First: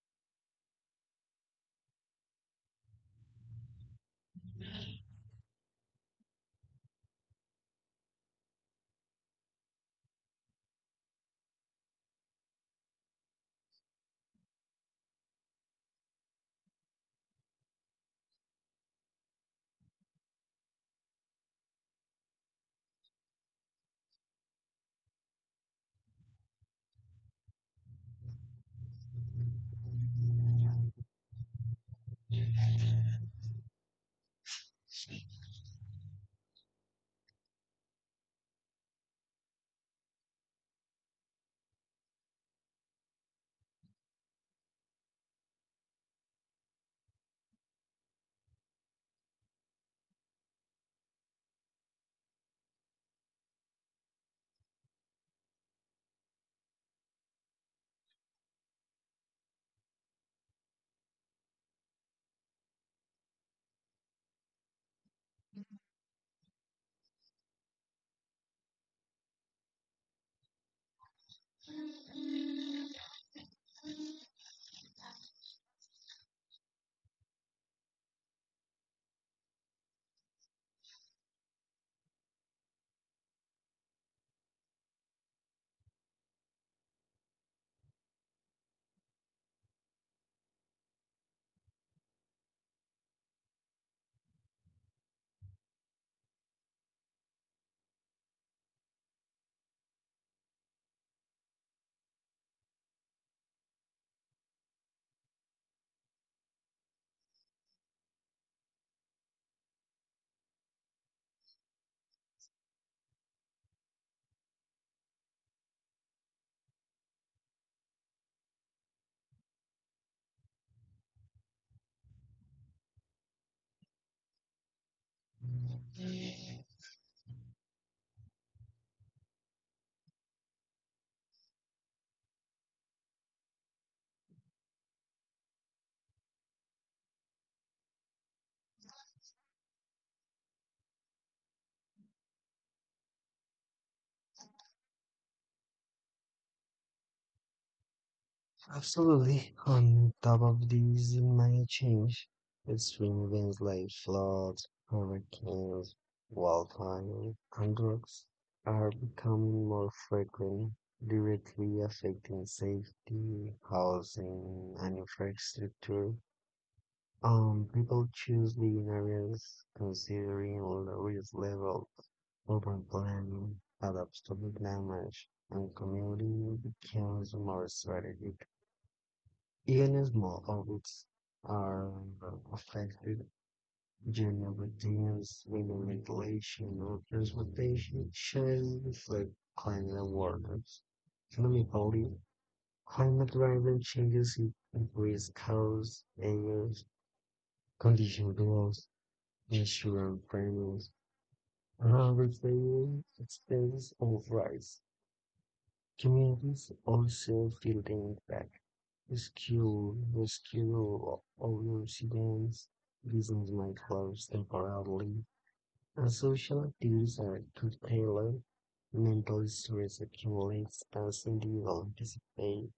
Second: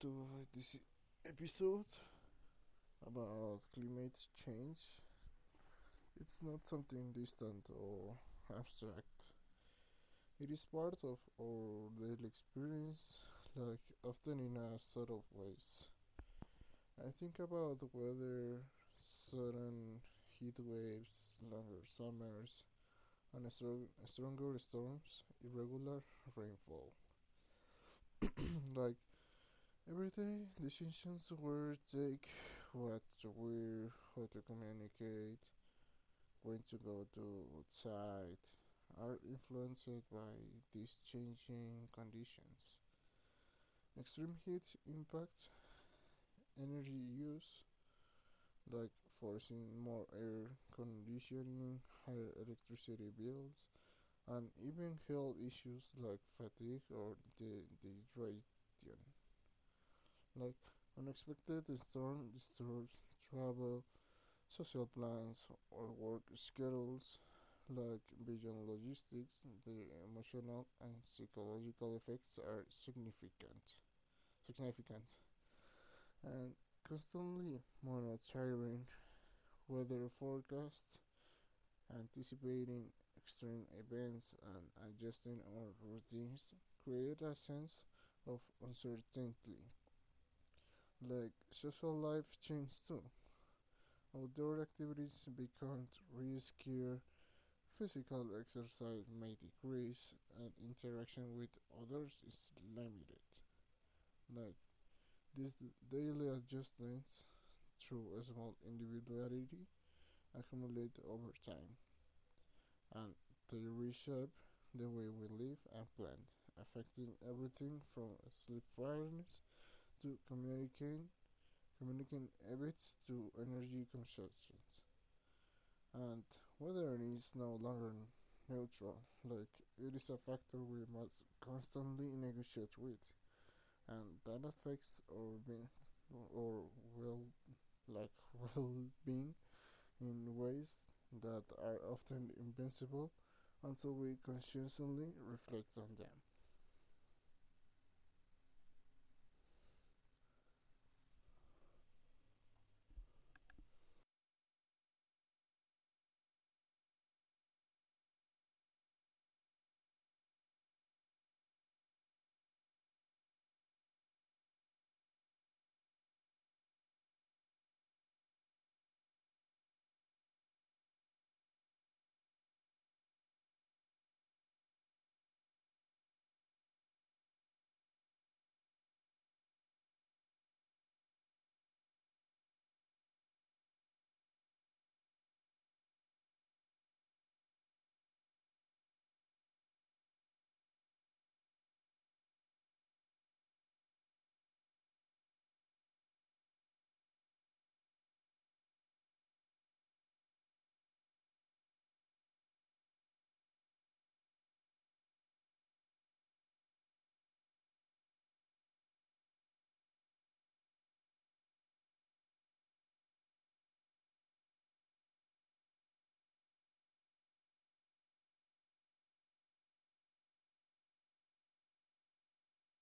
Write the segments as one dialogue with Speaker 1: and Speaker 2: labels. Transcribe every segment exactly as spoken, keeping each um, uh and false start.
Speaker 1: to this episode about climate change. It's not something distant or abstract. It is part of our daily experience, like often in a subtle ways. I think about the weather, sudden heat waves, longer summers, and strong, stronger storms, irregular rainfall. like Every day, decisions were take what to wear, how to communicate, when to go to outside, are influenced by these changing conditions. Extreme heat impacts energy use, like forcing more air conditioning, higher electricity bills, and even health issues like fatigue or dehydration, like unexpected storm disturbs travel social plans or work schedules like beyond logistics the emotional and psychological effects are significant significant and constantly monitoring weather forecasts anticipating extreme events and adjusting our routines create a sense of uncertainty like social life changes too outdoor activities become riskier. Physical exercise may decrease and interaction with others is limited. Like these daily adjustments through a small individuality accumulate over time and they reshape the way we live and plan, affecting everything from sleep patterns to communicating communicating habits to energy consumption. And weather is no longer neutral. Like it is a factor we must constantly negotiate with, and that affects our being or well, like well-being in ways that are often invincible until we consciously reflect on them.
Speaker 2: Absolutely. On top of these might change. Extreme events like floods, hurricanes, wildfires, and droughts are becoming more frequent, directly affecting safety, housing, and infrastructure. Um, people choose living areas considering all the risk level, urban planning, adapts to the damage, and community becomes more strategic. Illness models are affected generally things within regulation or transportation changes like climate awareness, economically, climate-driven changes increase costs, areas, condition growth, insurance premiums, repair expenses or rise. Communities also feel the impact. Rescue, rescue owners against reasons might close temporarily, and social activities are to tailor mental stress accumulates as individuals anticipate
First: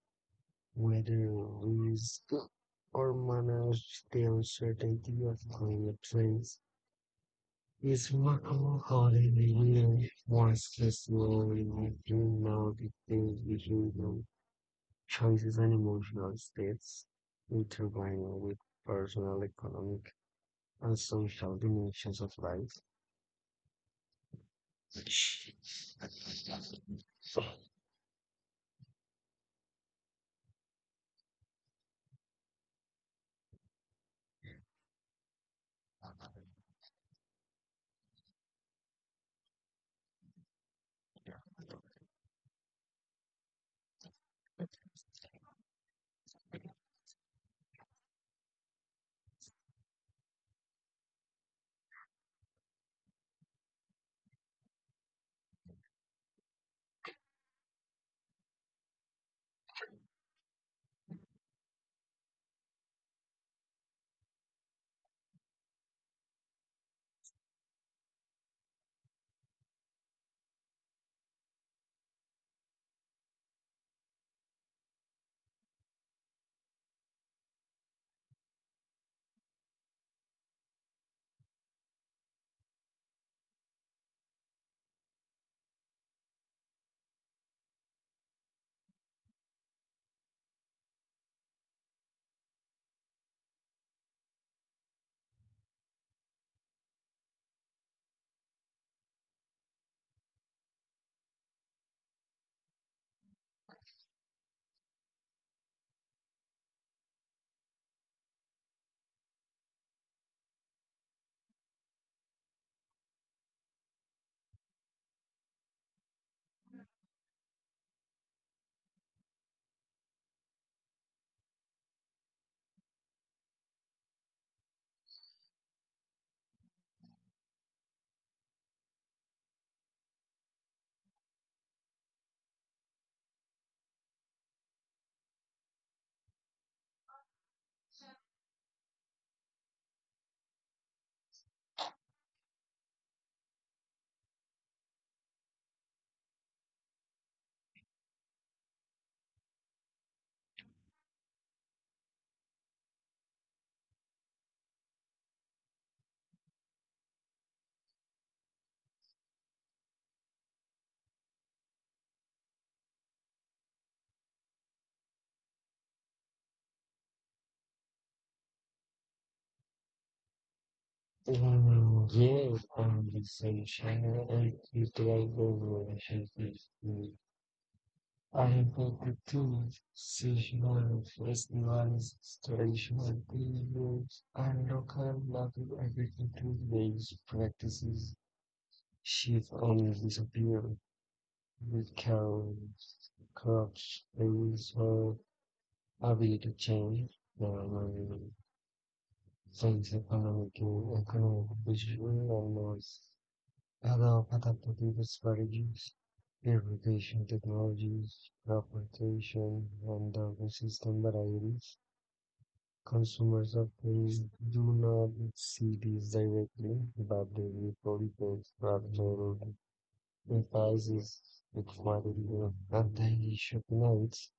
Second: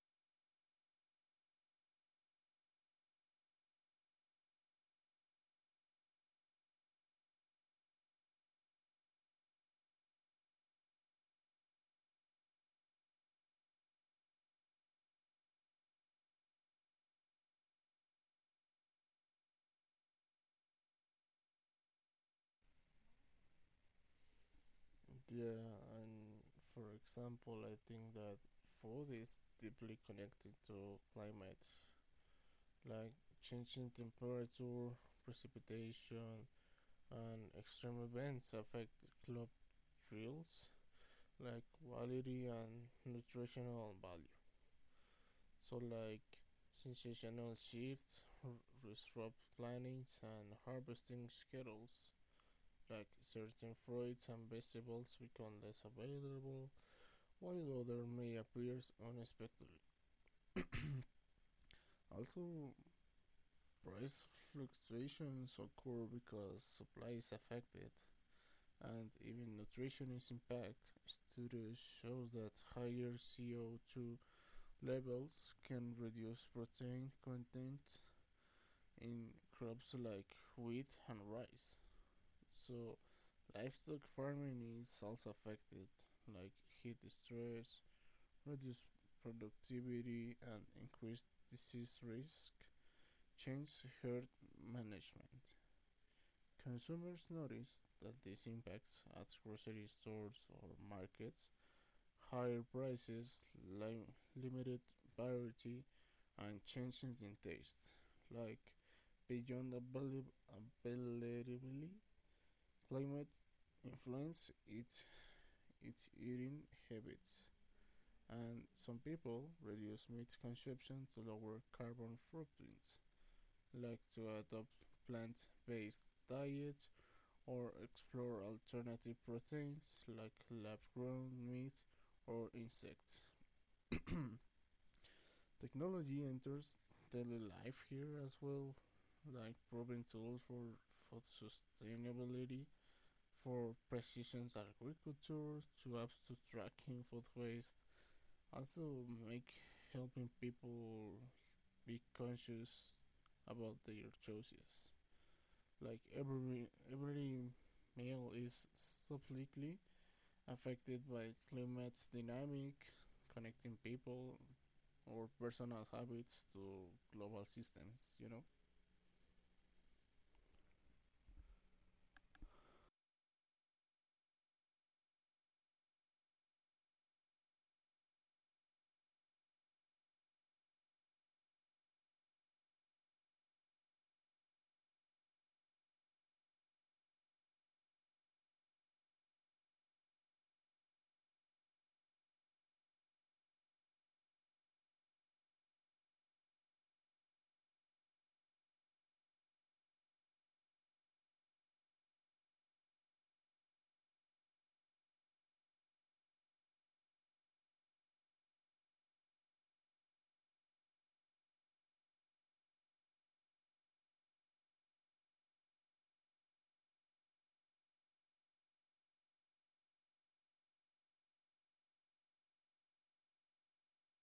Speaker 2: weather risk or manage the uncertainty of climate trends. It's remarkable how the year more stressful in between now the things we do. Choices and emotional states intertwine with personal, economic, and social dimensions of life.
Speaker 1: Yeah, and for example, I think that food is deeply connected to climate, like changing temperature, precipitation, and extreme events affect club thrills like quality and nutritional value. So, like sensational shifts, r- disrupt plannings, and harvesting schedules. Like certain fruits and vegetables become less available, while other may appear unexpectedly. Also, price fluctuations occur because supply is affected and even nutritionist impact, studies show that higher C O two levels can reduce protein content in crops like wheat and rice. So, livestock farming is also affected, like heat stress, reduced productivity, and increased disease risk, change herd management. Consumers notice that these impacts at grocery stores or markets higher prices, lim- limited variety, and changes in taste, like beyond avail- availability, climate influence, its its eating habits, and some people reduce meat consumption to lower carbon footprints, like to adopt plant-based diets or explore alternative proteins like lab-grown meat or insects. Technology enters daily life here as well, like proven tools for food sustainability, for precision agriculture, to apps to tracking food waste. Also, make helping people be conscious about their choices. Like every every meal is subtly affected by climate dynamic, connecting people or personal habits to global systems, you know?
Speaker 2: Mm, yeah, conversation and cultural relationships. Mm. I important too. Seasonal festivals, traditional beliefs, and local local agricultural based practices shift and disappear. Because clubs use are ability to change the state's economic economic position and laws. Other adaptive strategies, irrigation technologies, crop rotation, and the resistant varieties. Consumers often do not see these directly, but they will probably rather prices with quality of anti-shock notes.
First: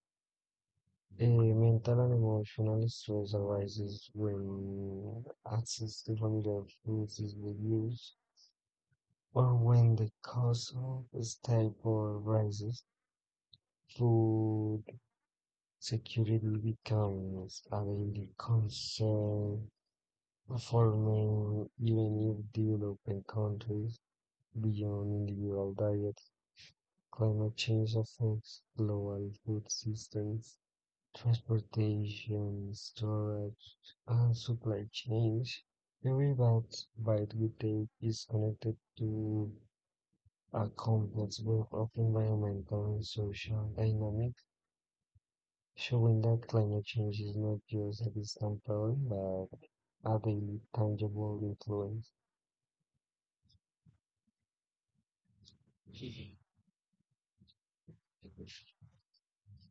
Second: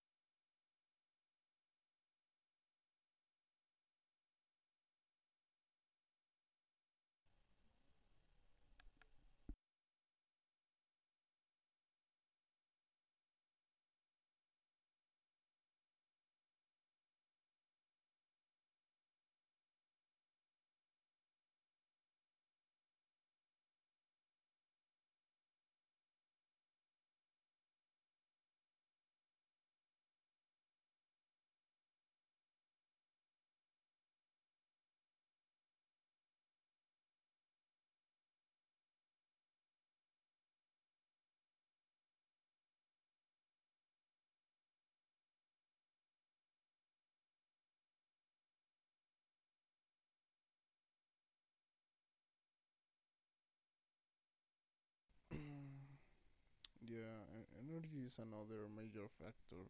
Speaker 2: A mental and emotional stress arises when access to familiar foods is reduced or when the cost of staple rises. Food security becomes a daily concern for many, even if developing countries beyond individual diet. Climate change affects global food systems transportation, storage, and supply chains. Every byte byte we take is connected to a complex web of environmental and social dynamics, showing that climate change is not just a distant problem, but a daily, tangible influence.
Speaker 1: yeah, e- energy is another major factor.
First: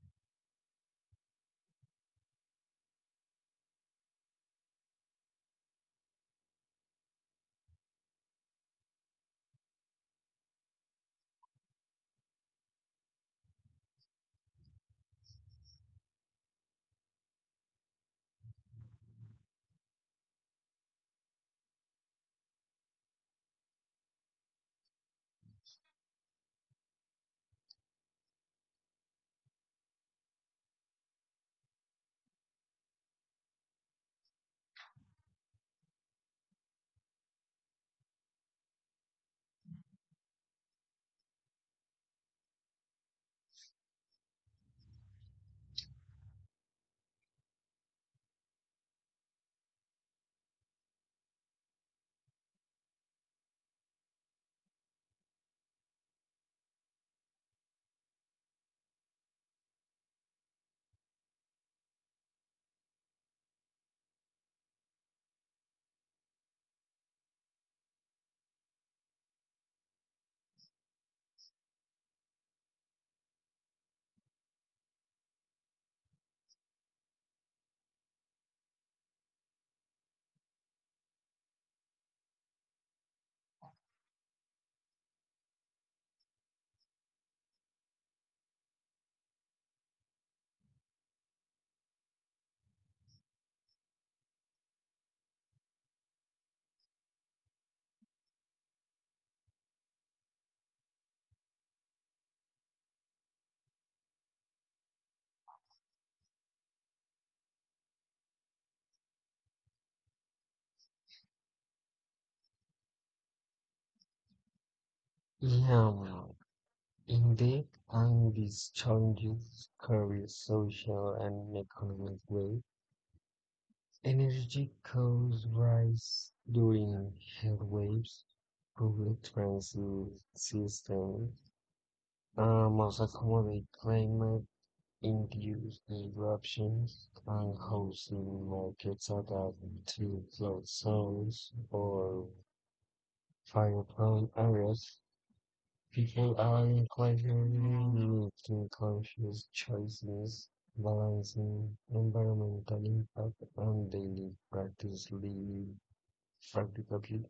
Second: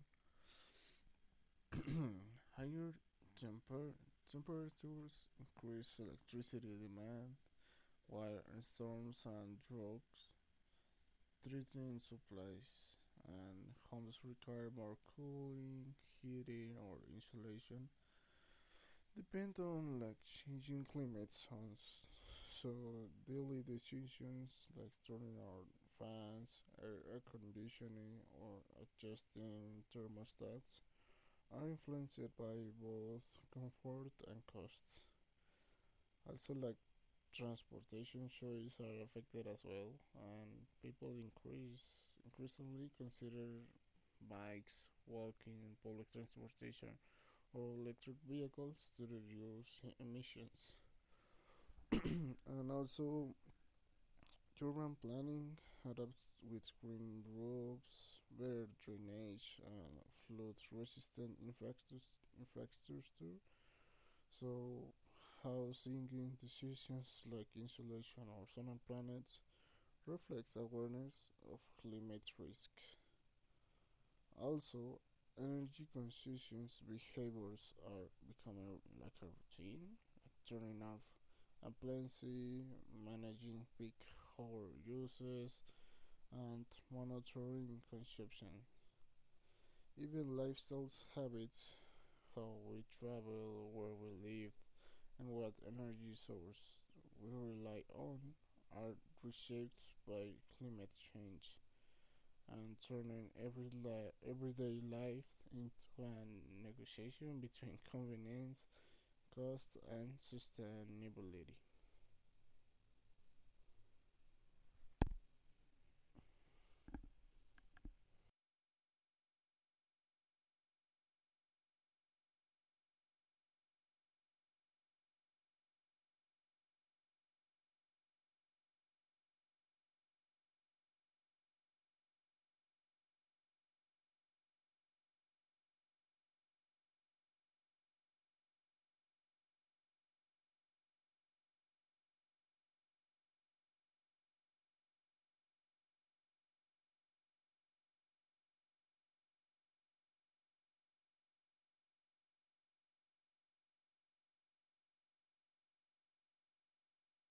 Speaker 1: Higher temper- temperatures increase electricity demand, while storms and droughts threaten supplies, and homes require more cooling, heating, or insulation. Depend on like changing climate zones. So daily decisions like turning on fans, air, air conditioning, or adjusting thermostats are influenced by both comfort and cost. Also, like transportation choices are affected as well, and people increase increasingly consider bikes, walking, public transportation, or electric vehicles to reduce emissions. And also, urban planning adapts with green roofs, better drainage, and flood resistant infrastructure. So, housing decisions like insulation or solar panels reflects awareness of climate risks. Also, energy conscious behaviors are becoming like a routine, like turning off appliances, managing peak hour uses, and monitoring consumption. Even lifestyle habits, how we travel, where we live, and what energy source we rely on are reshaped by climate change and turning every everyday life into a negotiation between convenience, cost, and sustainability.
Speaker 2: Yeah, indeed, and these challenges carry social and economic weight. Energy costs rise during heatwaves. Public transit systems uh, must accommodate climate-induced disruptions, and housing markets adapt to flood zones or fire-prone areas. People are increasingly making conscious choices, balancing environmental impact and daily practice lead. Practically,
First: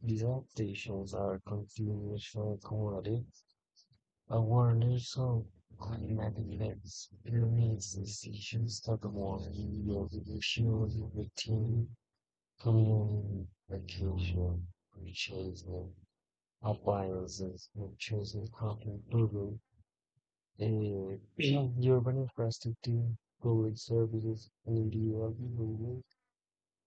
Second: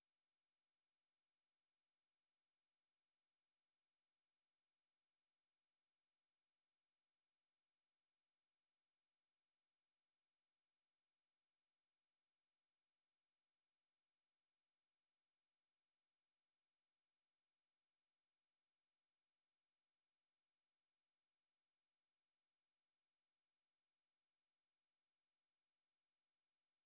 Speaker 2: these adaptations are continuation cumulative awareness of climatic events, permeates decisions that warn you of the issues within communication, purchasing, appliances, and choosing how to improve uh, urban infrastructure, public services, and individual behavior.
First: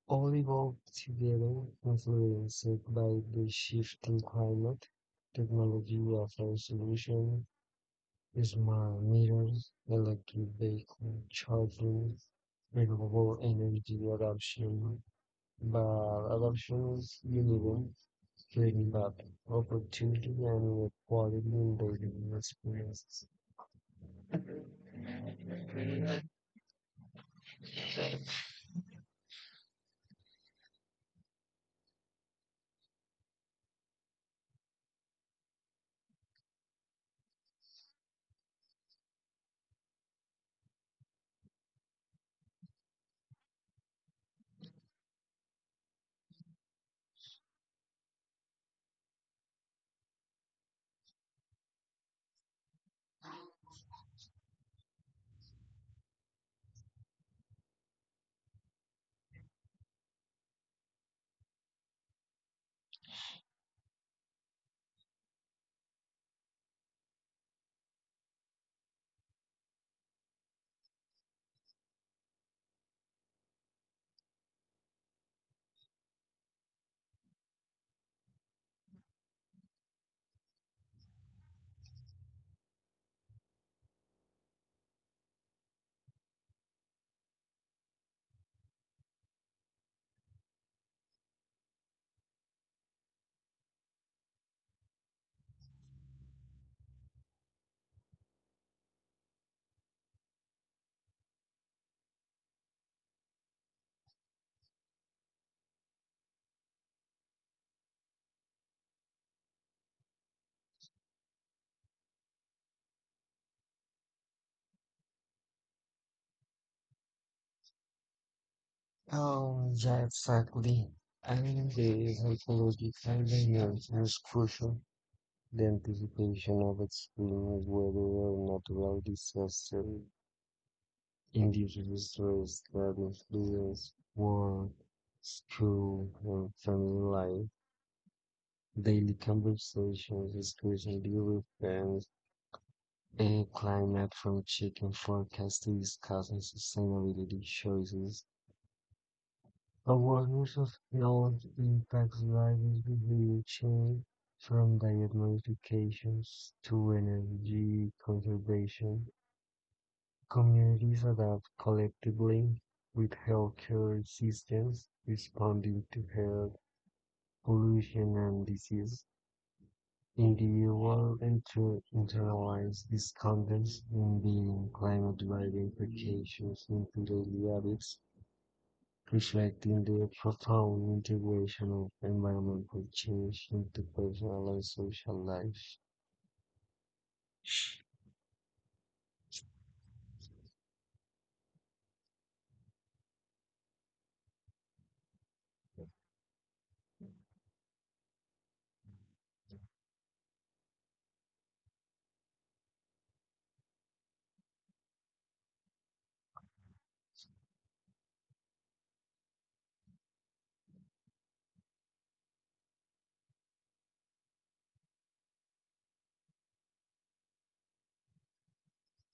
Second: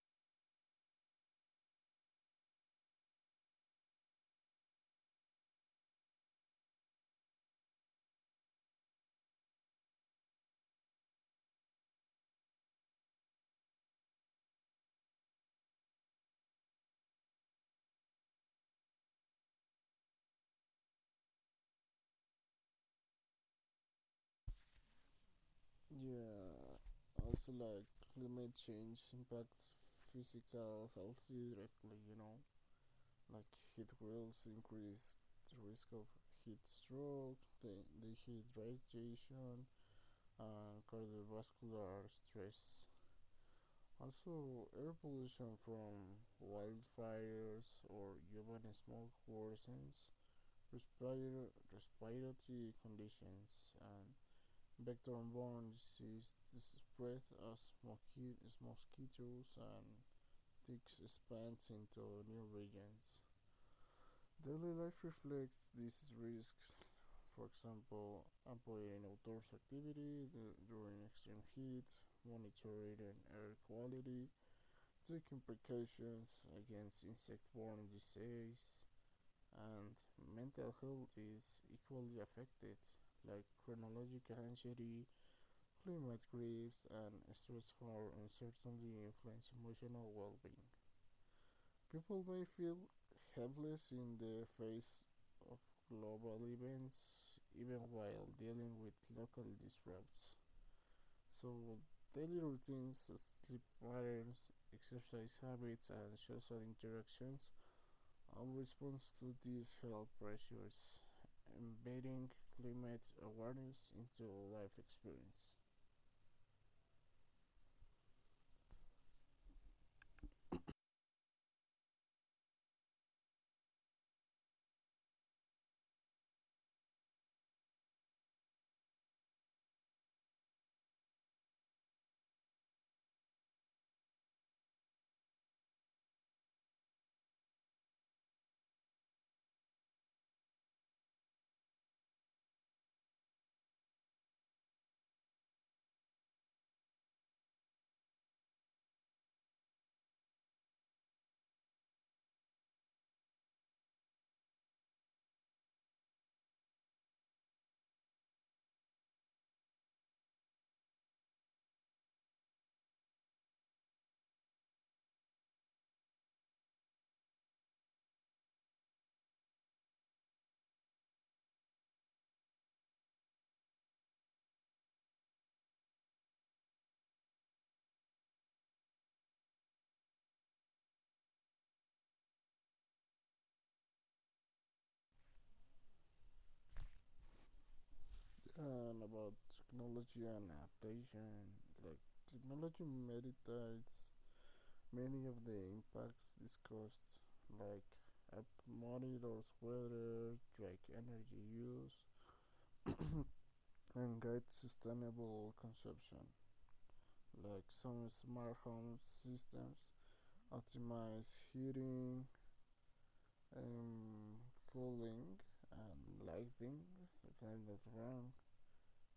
Speaker 2: All evolved together, influenced by the shifting climate. Technology offers solutions: smart meters, electric vehicle charging, renewable energy adoption, but adoption is uneven, creating gap, opportunity and equality in daily experiences.
Speaker 1: Yeah, also like climate change impacts physical health directly, you know, like heat waves increase the risk of heat stroke, the, the heat radiation, and cardiovascular stress. Also, air pollution from wildfires or urban smoke worsens respir- respiratory conditions and vector-borne disease spread as mosquitoes and ticks expands into new regions. Daily life reflects these risks. For example, employing outdoors activity during extreme heat, monitoring air quality, taking precautions against insect-borne disease and mental health is equally affected, like chronological anxiety, climate grief, and stressful uncertainty influence emotional well-being. People may feel helpless in the face of global events, even while dealing with local disrupts. So, daily routines, sleep patterns, exercise habits, and social interactions are response to these health pressures, embedding climate awareness into life experience.
Speaker 2: Oh, yeah, exactly. I mean, the psychological dimension is crucial. The anticipation of extreme weather or natural disaster induces stress that influences work, school, and family life. Daily conversations, discussing the events, and climate from chicken forecasts to discussing sustainability choices. Awareness of health impacts drivers behavior change from diet modifications to energy conservation. Communities adapt collectively with healthcare systems responding to health, pollution, and disease. Individuals enter internalize these contents in being climate-driven implications into daily habits, reflecting the profound integration of environmental change into personal and social life.
Speaker 1: And about technology and adaptation, like technology meditates many of the impacts discussed, like app monitors weather, track energy use, and guides sustainable consumption. Like some smart home systems optimize heating, um, cooling, and lighting, if I'm not wrong.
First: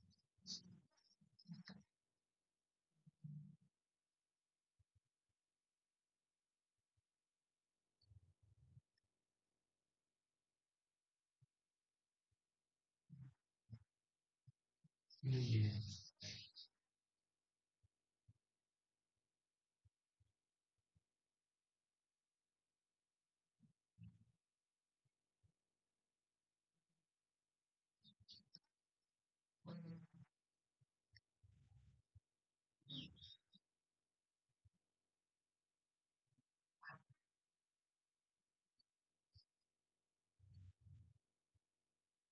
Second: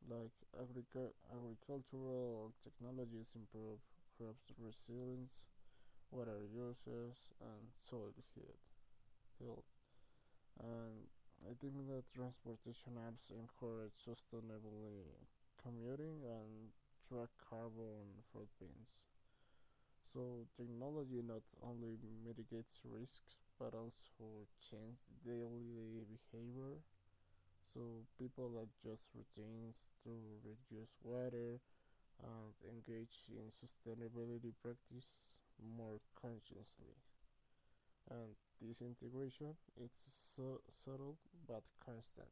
Speaker 1: Like agric- agricultural technologies improve crops resilience, water uses, and soil health. And I think that transportation apps encourage sustainable uh,
Speaker 2: Yeah.
Speaker 1: commuting and track carbon footprints. So technology not only mitigates risks but also changes daily behavior. So people adjust routines to reduce water and engage in sustainability practice more consciously. And this integration it's so subtle but constant.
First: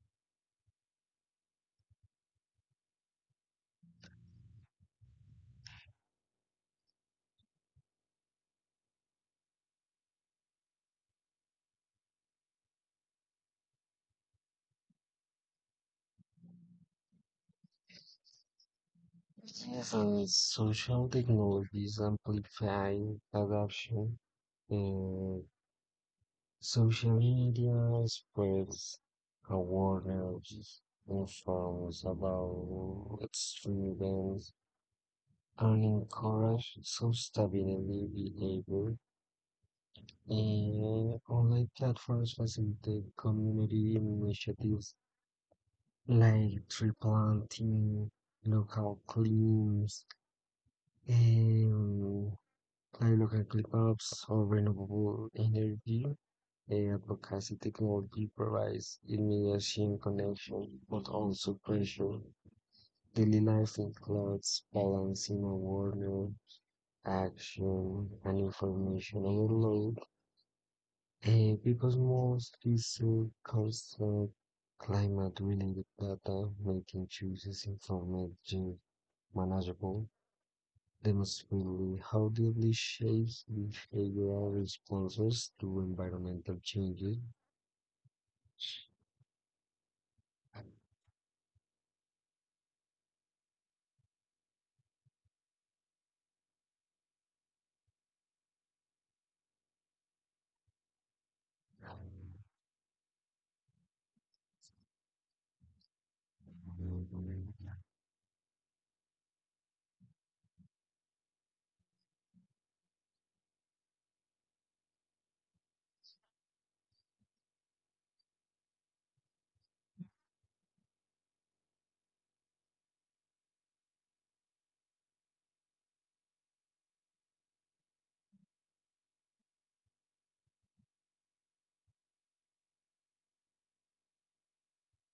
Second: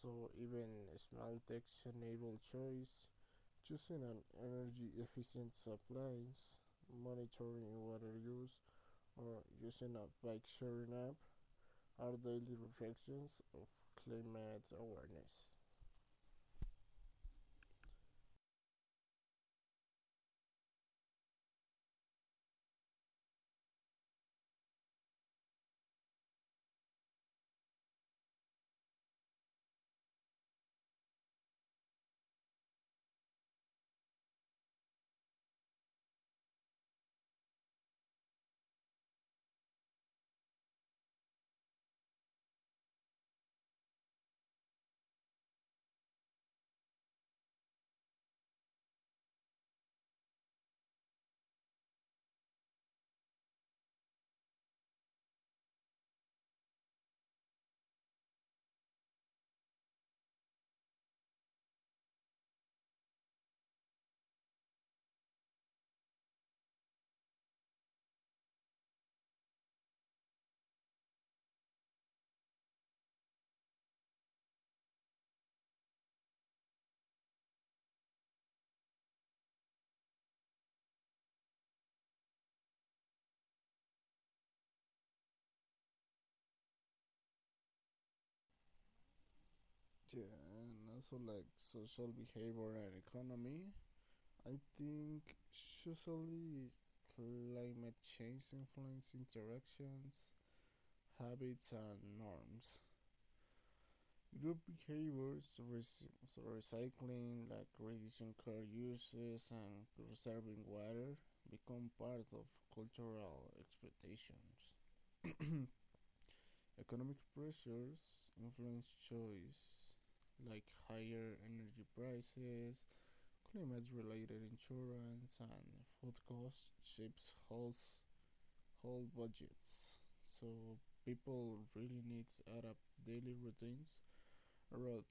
Speaker 1: So even small tech-enabled choice, choosing an energy efficient appliance, monitoring water use or using a bike sharing app are daily reflections of climate awareness.
Speaker 2: So social technologies amplify corruption. And social media spreads awareness, informs about extremism, and encourage sustainable behavior. And online platforms facilitate community initiatives like tree planting, local cleans, and I look at clip ups of renewable energy, a advocacy technology provides immediate connection, but also pressure. Daily life includes balancing awareness, action, and information overload. Eh, because most research concerns climate related data, making choices informed, and manageable. Demonstrably how deeply shapes behavioral responses to environmental changes.
Speaker 1: Yeah, and also like social behavior and economy. I think socially, climate change influences interactions, habits, and norms. Group behaviors, rec- so recycling, like reducing car uses and preserving water, become part of cultural expectations. Economic pressures influence choice, like higher energy prices, climate-related insurance, and food costs shapes household budgets. So people really need to adapt daily routines around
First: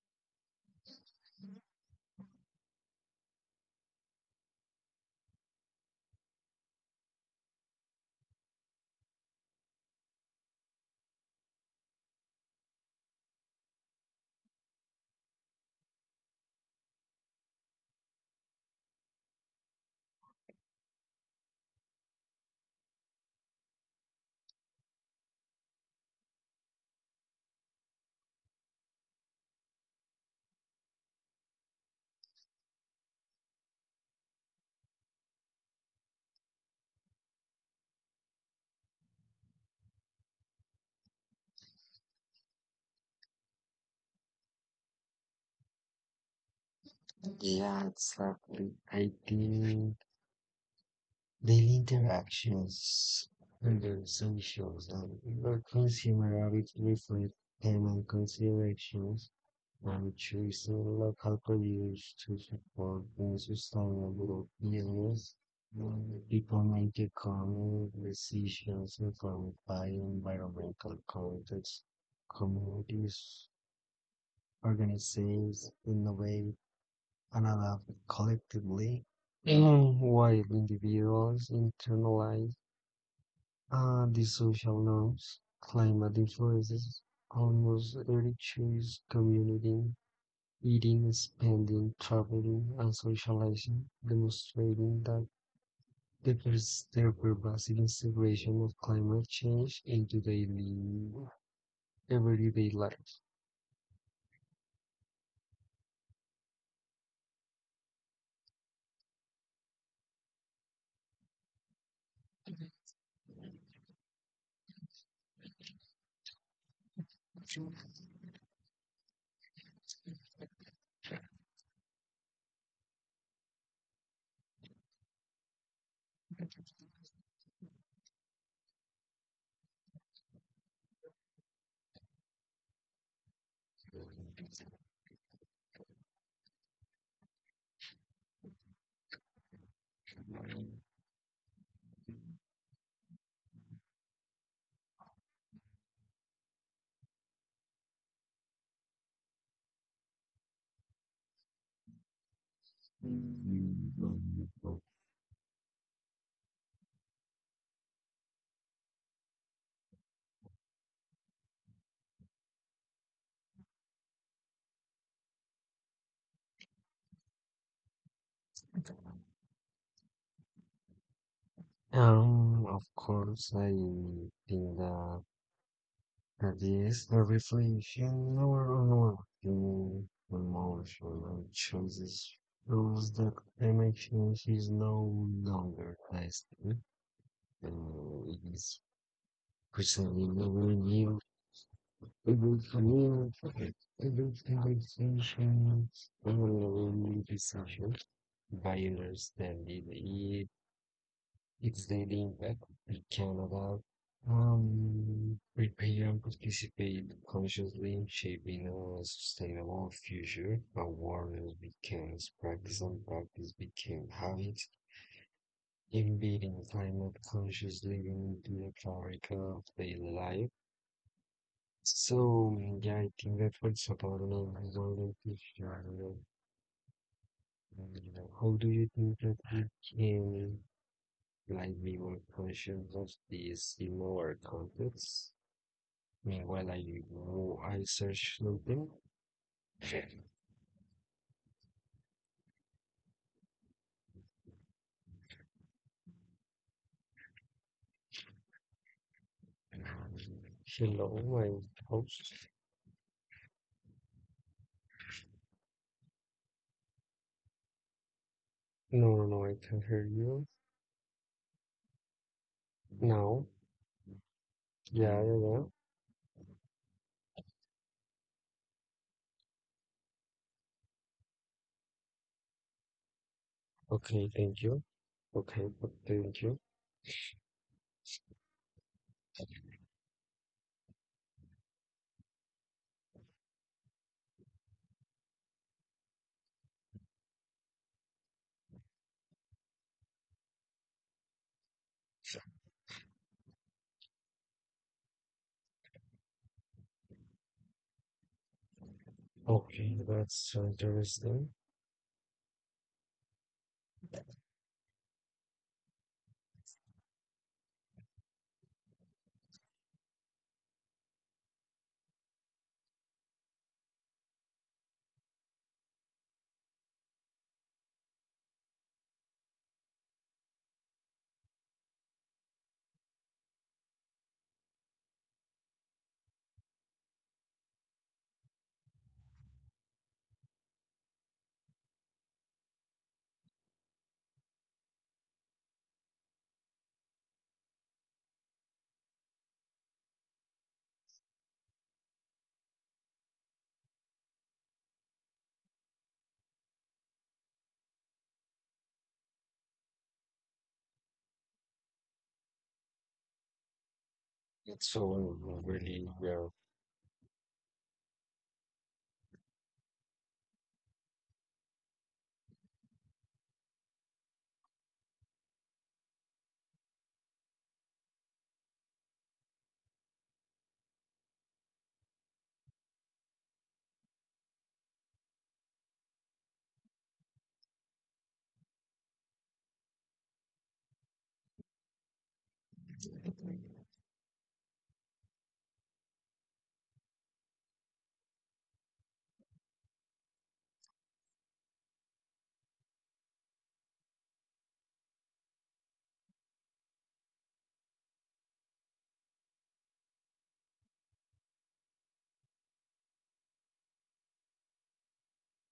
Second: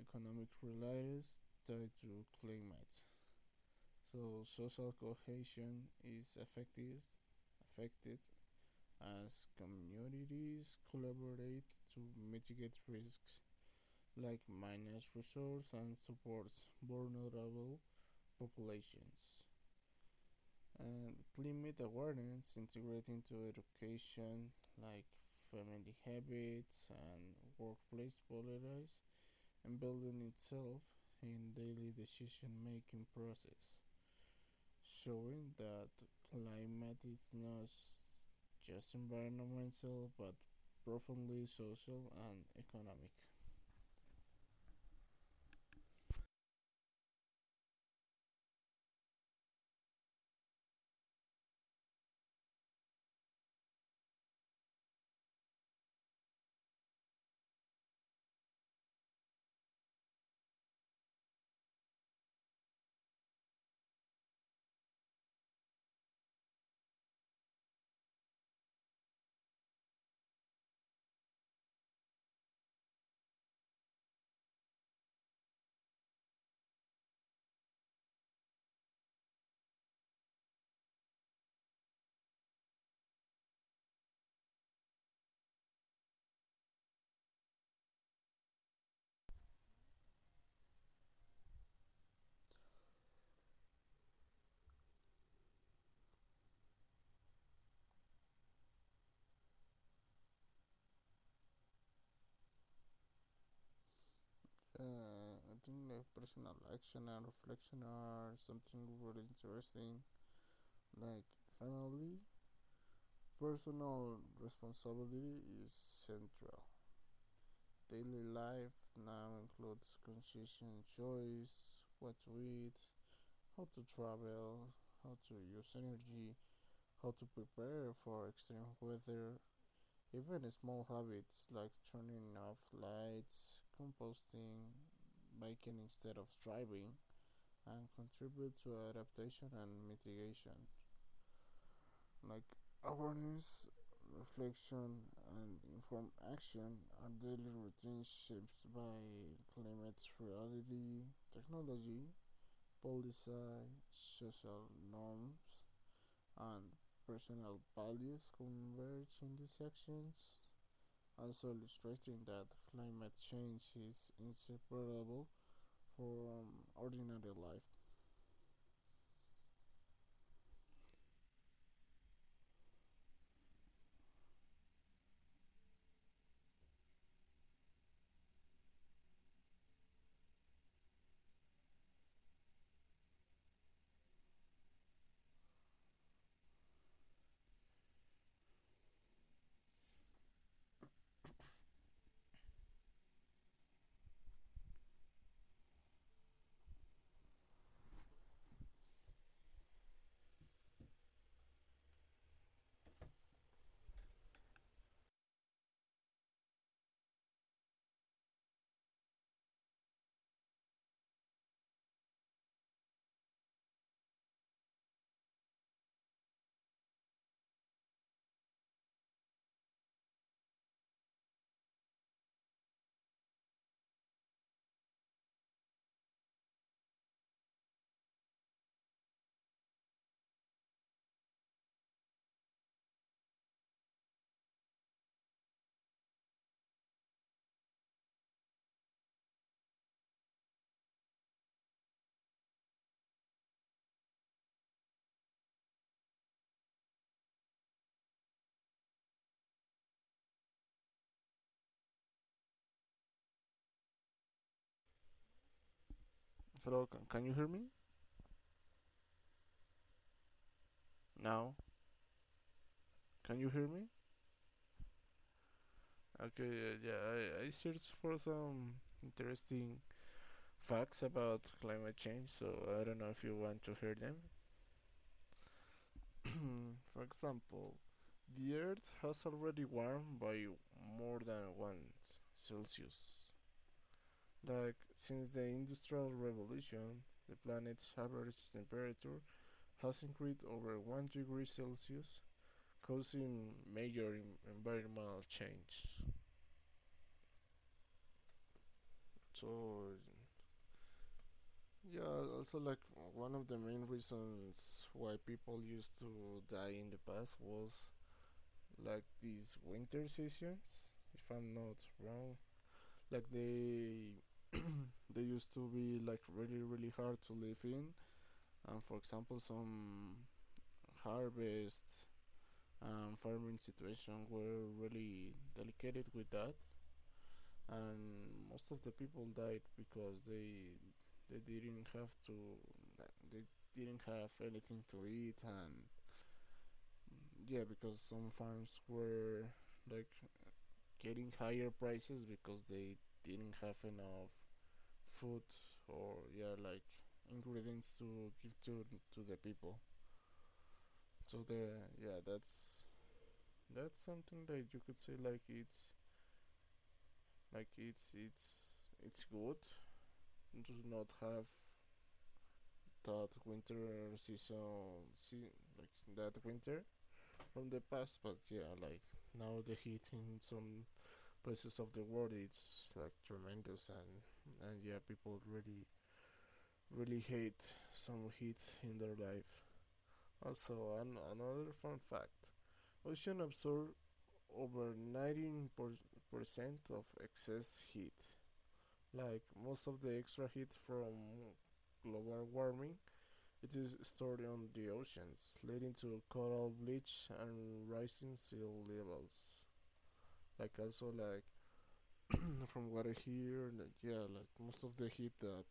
Speaker 1: economic realities tied to climate. So social cohesion is affected affected as communities collaborate to mitigate risks like manage resources and supports vulnerable populations. And climate awareness integrated into education like family habits and workplace policies, and building itself in daily decision making process, showing that climate is not just environmental but profoundly social and economic.
Speaker 2: Yeah, exactly. I think daily interactions under socials and your consumer habits reflect payment considerations and choosing local produce to support the sustainable business. um, People make economic decisions informed by environmental context, communities, organizations, innovate, and adapt collectively. Mm-hmm. While individuals internalize uh, the social norms climate influences almost every choice community eating, spending, traveling, and socializing, demonstrating that the pers- the pervasive integration of climate change into daily everyday life.
Speaker 1: Uh, I think like personal action and reflection are something really interesting. Like finally, personal responsibility is central. Daily life now includes conscious choice, what to eat, how to travel, how to use energy, how to prepare for extreme weather. Even small habits like turning off lights, composting, biking instead of driving, and contribute to adaptation and mitigation. Like awareness, reflection, and informed action are daily routines shaped by climate reality, technology, policy, social norms, and personal values converge in these actions, also illustrating that climate change is inseparable from ordinary life.
Speaker 2: Um, of course, I think that ideas are reflection or unworking emotional choices proves that emotion is no longer lasting and it is presently a review, a good communication, a good conversation, and a decision by understanding the it's leading back to Canada um, prepare and participate consciously in shaping a sustainable future. Awareness becomes practice and practice became habit. Embedding climate conscious living into the fabric of daily life. So yeah, I think that for example, I don't know, I don't know if you are, uh, how do you think that we can lively versions of these similar contexts. Meanwhile, I wo- I search something. Hello, my host.
Speaker 1: Hello, can, can you hear me?
Speaker 2: No, no, no, I can hear you
Speaker 1: Now, can
Speaker 2: now.
Speaker 1: you hear me?
Speaker 2: Yeah, yeah, yeah.
Speaker 1: Okay, yeah, yeah. I, um, interesting facts about climate.
Speaker 2: Okay, thank you. Okay, but thank you.
Speaker 1: Well, the Earth has warmed by more than one Celsius. Like, since the Industrial Revolution, the planet's average temperature has increased over one degree Celsius, causing major environmental change. So,
Speaker 2: Okay, that's so interesting.
Speaker 1: yeah, also like one of the main reasons why people used to die in the past was like these winter seasons, if I'm not wrong. Like they they used to be like really really hard to live in, and for example, some harvests and farming situations were really delicate with that and most of the people died because they they didn't have to they didn't have anything to eat and yeah because some farms were like getting higher prices because they didn't have enough food or yeah like ingredients to give to to the people so the yeah that's that's something that you
Speaker 2: It's
Speaker 1: could say
Speaker 2: all
Speaker 1: like it's
Speaker 2: really well.
Speaker 1: like it's it's it's good to not have that winter season, see, like that winter from the past. But yeah, like now the heat in some places of the world it's like tremendous, and and yeah, people really really hate some heat in their life. Also, an, another fun fact: ocean absorb over ninety percent of excess heat. Like most of the extra heat from global warming, it is stored on the oceans, leading to coral bleach and rising sea levels. Like also like from what I hear, like, yeah, like most of the heat that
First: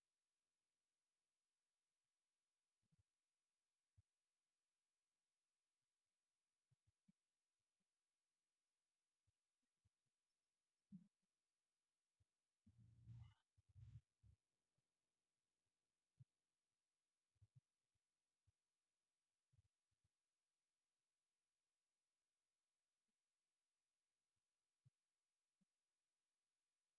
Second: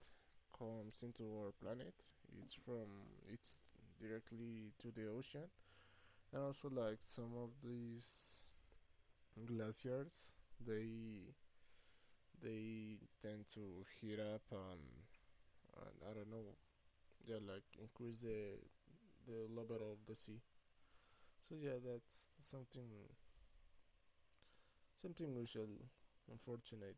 Speaker 1: comes into our planet, it's from it's directly to the ocean, and also like some of these glaciers, they they tend to heat up and, and I don't know, yeah, like increase the the level of the sea. So yeah, that's something something usual, unfortunate.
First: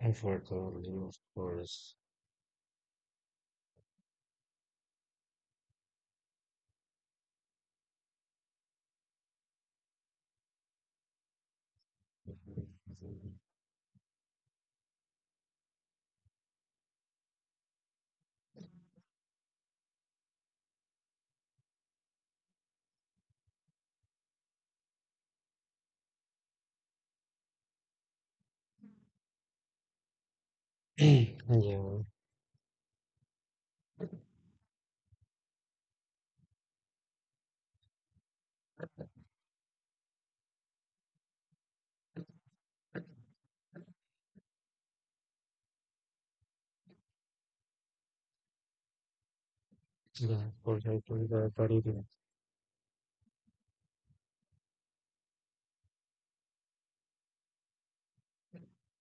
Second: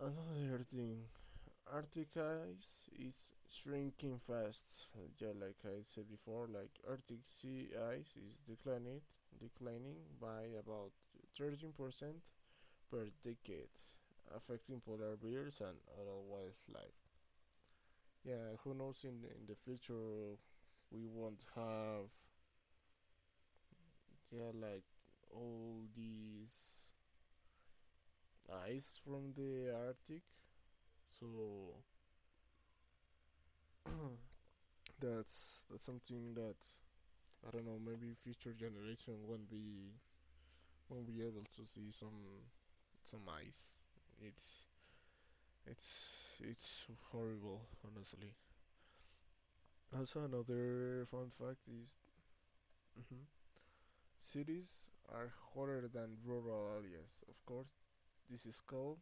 Speaker 1: Another
Speaker 2: Unfortunately,
Speaker 1: thing,
Speaker 2: of course.
Speaker 1: Arctic ice is shrinking fast. Yeah, like I said before, like Arctic sea ice is declining, declining by about thirteen percent per decade, affecting polar bears and other wildlife. Yeah, who knows in in the future we won't have yeah like all these ice from the Arctic.
Speaker 2: Yeah,
Speaker 1: So that's that's something that I don't know. Maybe future generation won't be won't be able to see some some ice. It's it's it's horrible, honestly. Also,
Speaker 2: yeah, for I
Speaker 1: another fun
Speaker 2: think that,
Speaker 1: fact
Speaker 2: that it.
Speaker 1: is mhm, cities are hotter than rural areas. Of course, this is called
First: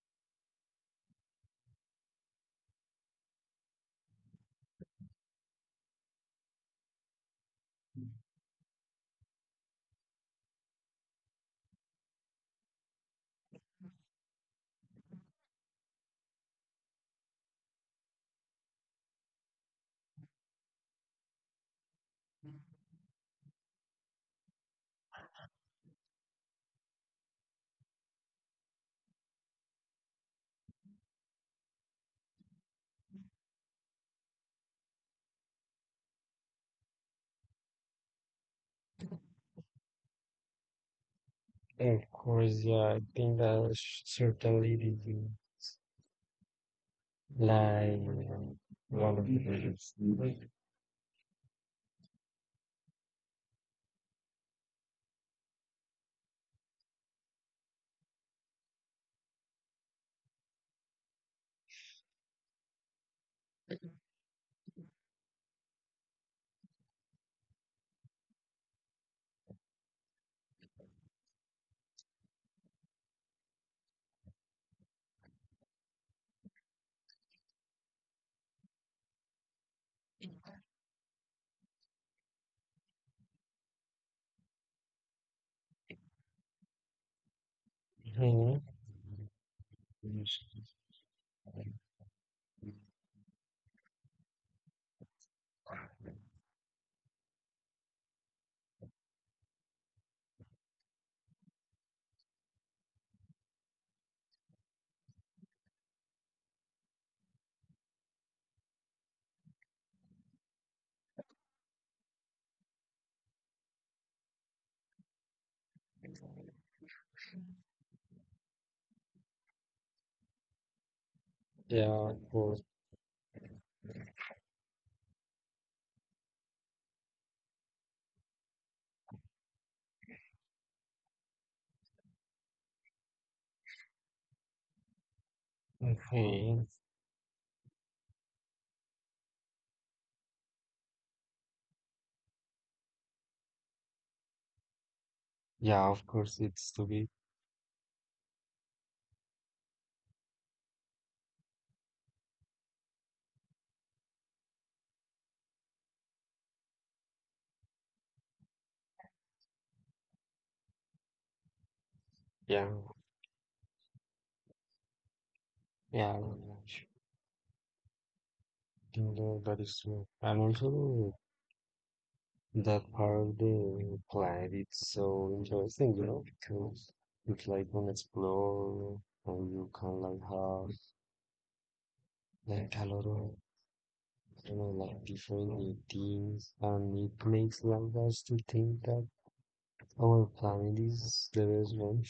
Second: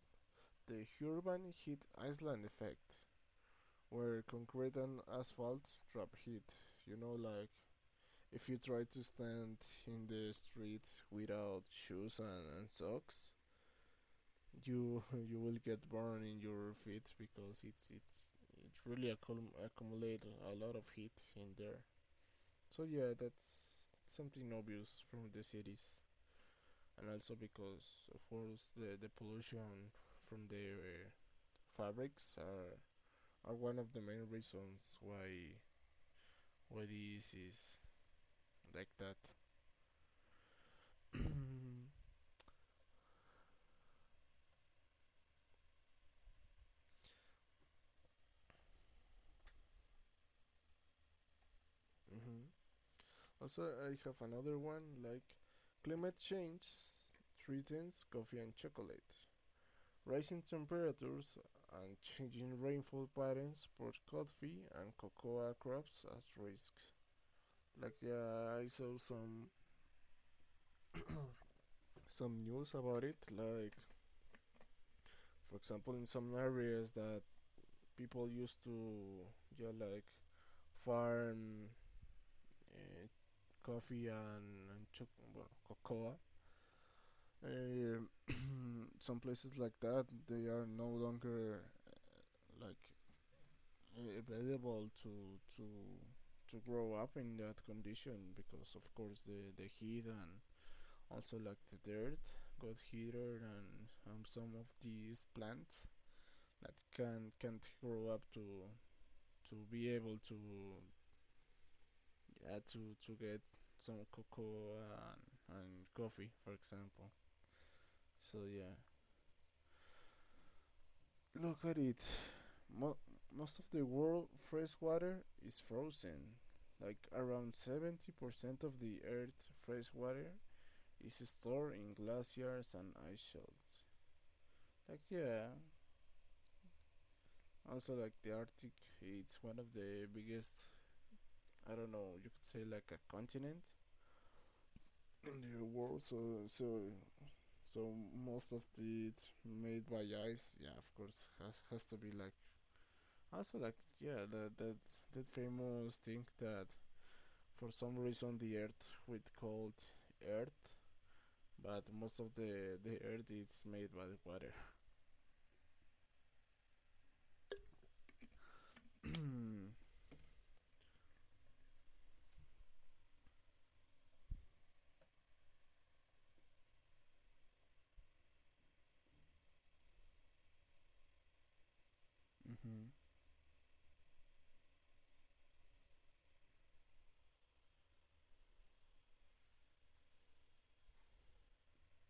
Speaker 1: the urban heat island effect, where concrete and asphalt trap heat. You know, like if you try to stand in the street without shoes and, and socks, you you will get burned in your feet because it's it's it really accum- accumulate a lot of heat in there. So yeah, that's something obvious from the cities, and also because of course the the pollution from the uh, fabrics are are one of the main reasons why why this is like that. mm-hmm.
Speaker 2: Of course, yeah, I think that was certainly the like one of the biggest.
Speaker 1: Also, I have another one like climate change threatens coffee and chocolate. Rising temperatures and changing rainfall patterns put coffee and cocoa crops at risk. Like yeah, I saw some some news about it. Like for example, in some areas that people used to yeah like farm uh, coffee and, and choc- well, cocoa uh,
Speaker 2: Mhm.
Speaker 1: some places like that they are no longer like available to to to grow up in that condition because of course the the heat and also like the dirt got heated, and um, some of these plants that can can't grow up to to be able to yeah, to to get some cocoa and, and coffee for example so yeah look at it.
Speaker 2: Yeah, of course.
Speaker 1: Mo- Most of the world fresh water is frozen. Like around seventy percent of the Earth fresh water is stored in glaciers and ice shelves. Like yeah,
Speaker 2: Okay.
Speaker 1: also like the Arctic, it's one of the biggest. I don't know. You could say like a continent in the
Speaker 2: Yeah,
Speaker 1: world.
Speaker 2: of
Speaker 1: So
Speaker 2: course, it's to
Speaker 1: so
Speaker 2: be.
Speaker 1: so most of the it made by ice. Yeah, of course has has to be like also like yeah that that that famous thing that for some reason the earth we called earth but most of
Speaker 2: Yeah,
Speaker 1: the the earth is made by the water.
Speaker 2: yeah, you know, that
Speaker 1: mm-hmm.
Speaker 2: that is true. And also, that part of the planet, it's so interesting, you know, because you like an explore, or you can like have like a lot of you know, like different routines, and it makes like us to think that our planet is the best one.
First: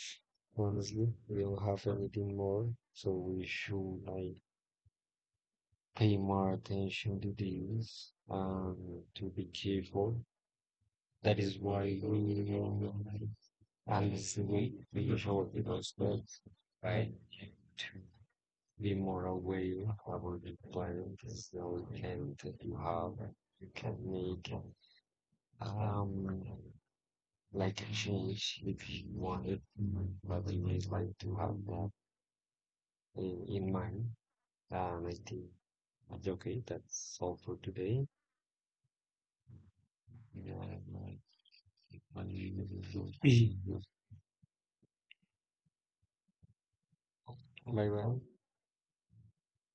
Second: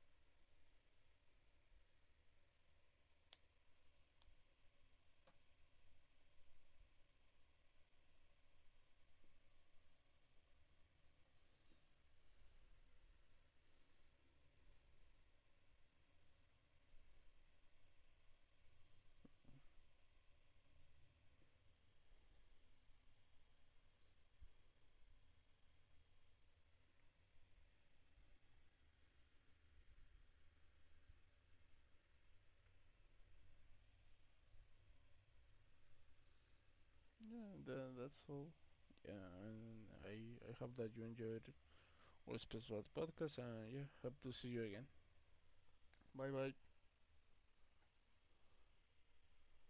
Speaker 2: Honestly, we don't have anything more, so we should like pay more attention to these and to be careful. That is why we know and it's the way we should be respect, right? To be more aware about the planet, so we can to have, you can make. Um, like she, she- if she wanted, but I would like to have that in, in mind. Um, I think it's okay. That's all
Speaker 1: yeah
Speaker 2: for
Speaker 1: tha-
Speaker 2: today.
Speaker 1: that's all yeah and i I hope that you
Speaker 2: Bye
Speaker 1: enjoyed all space world podcast and yeah hope to see you again
Speaker 2: bye.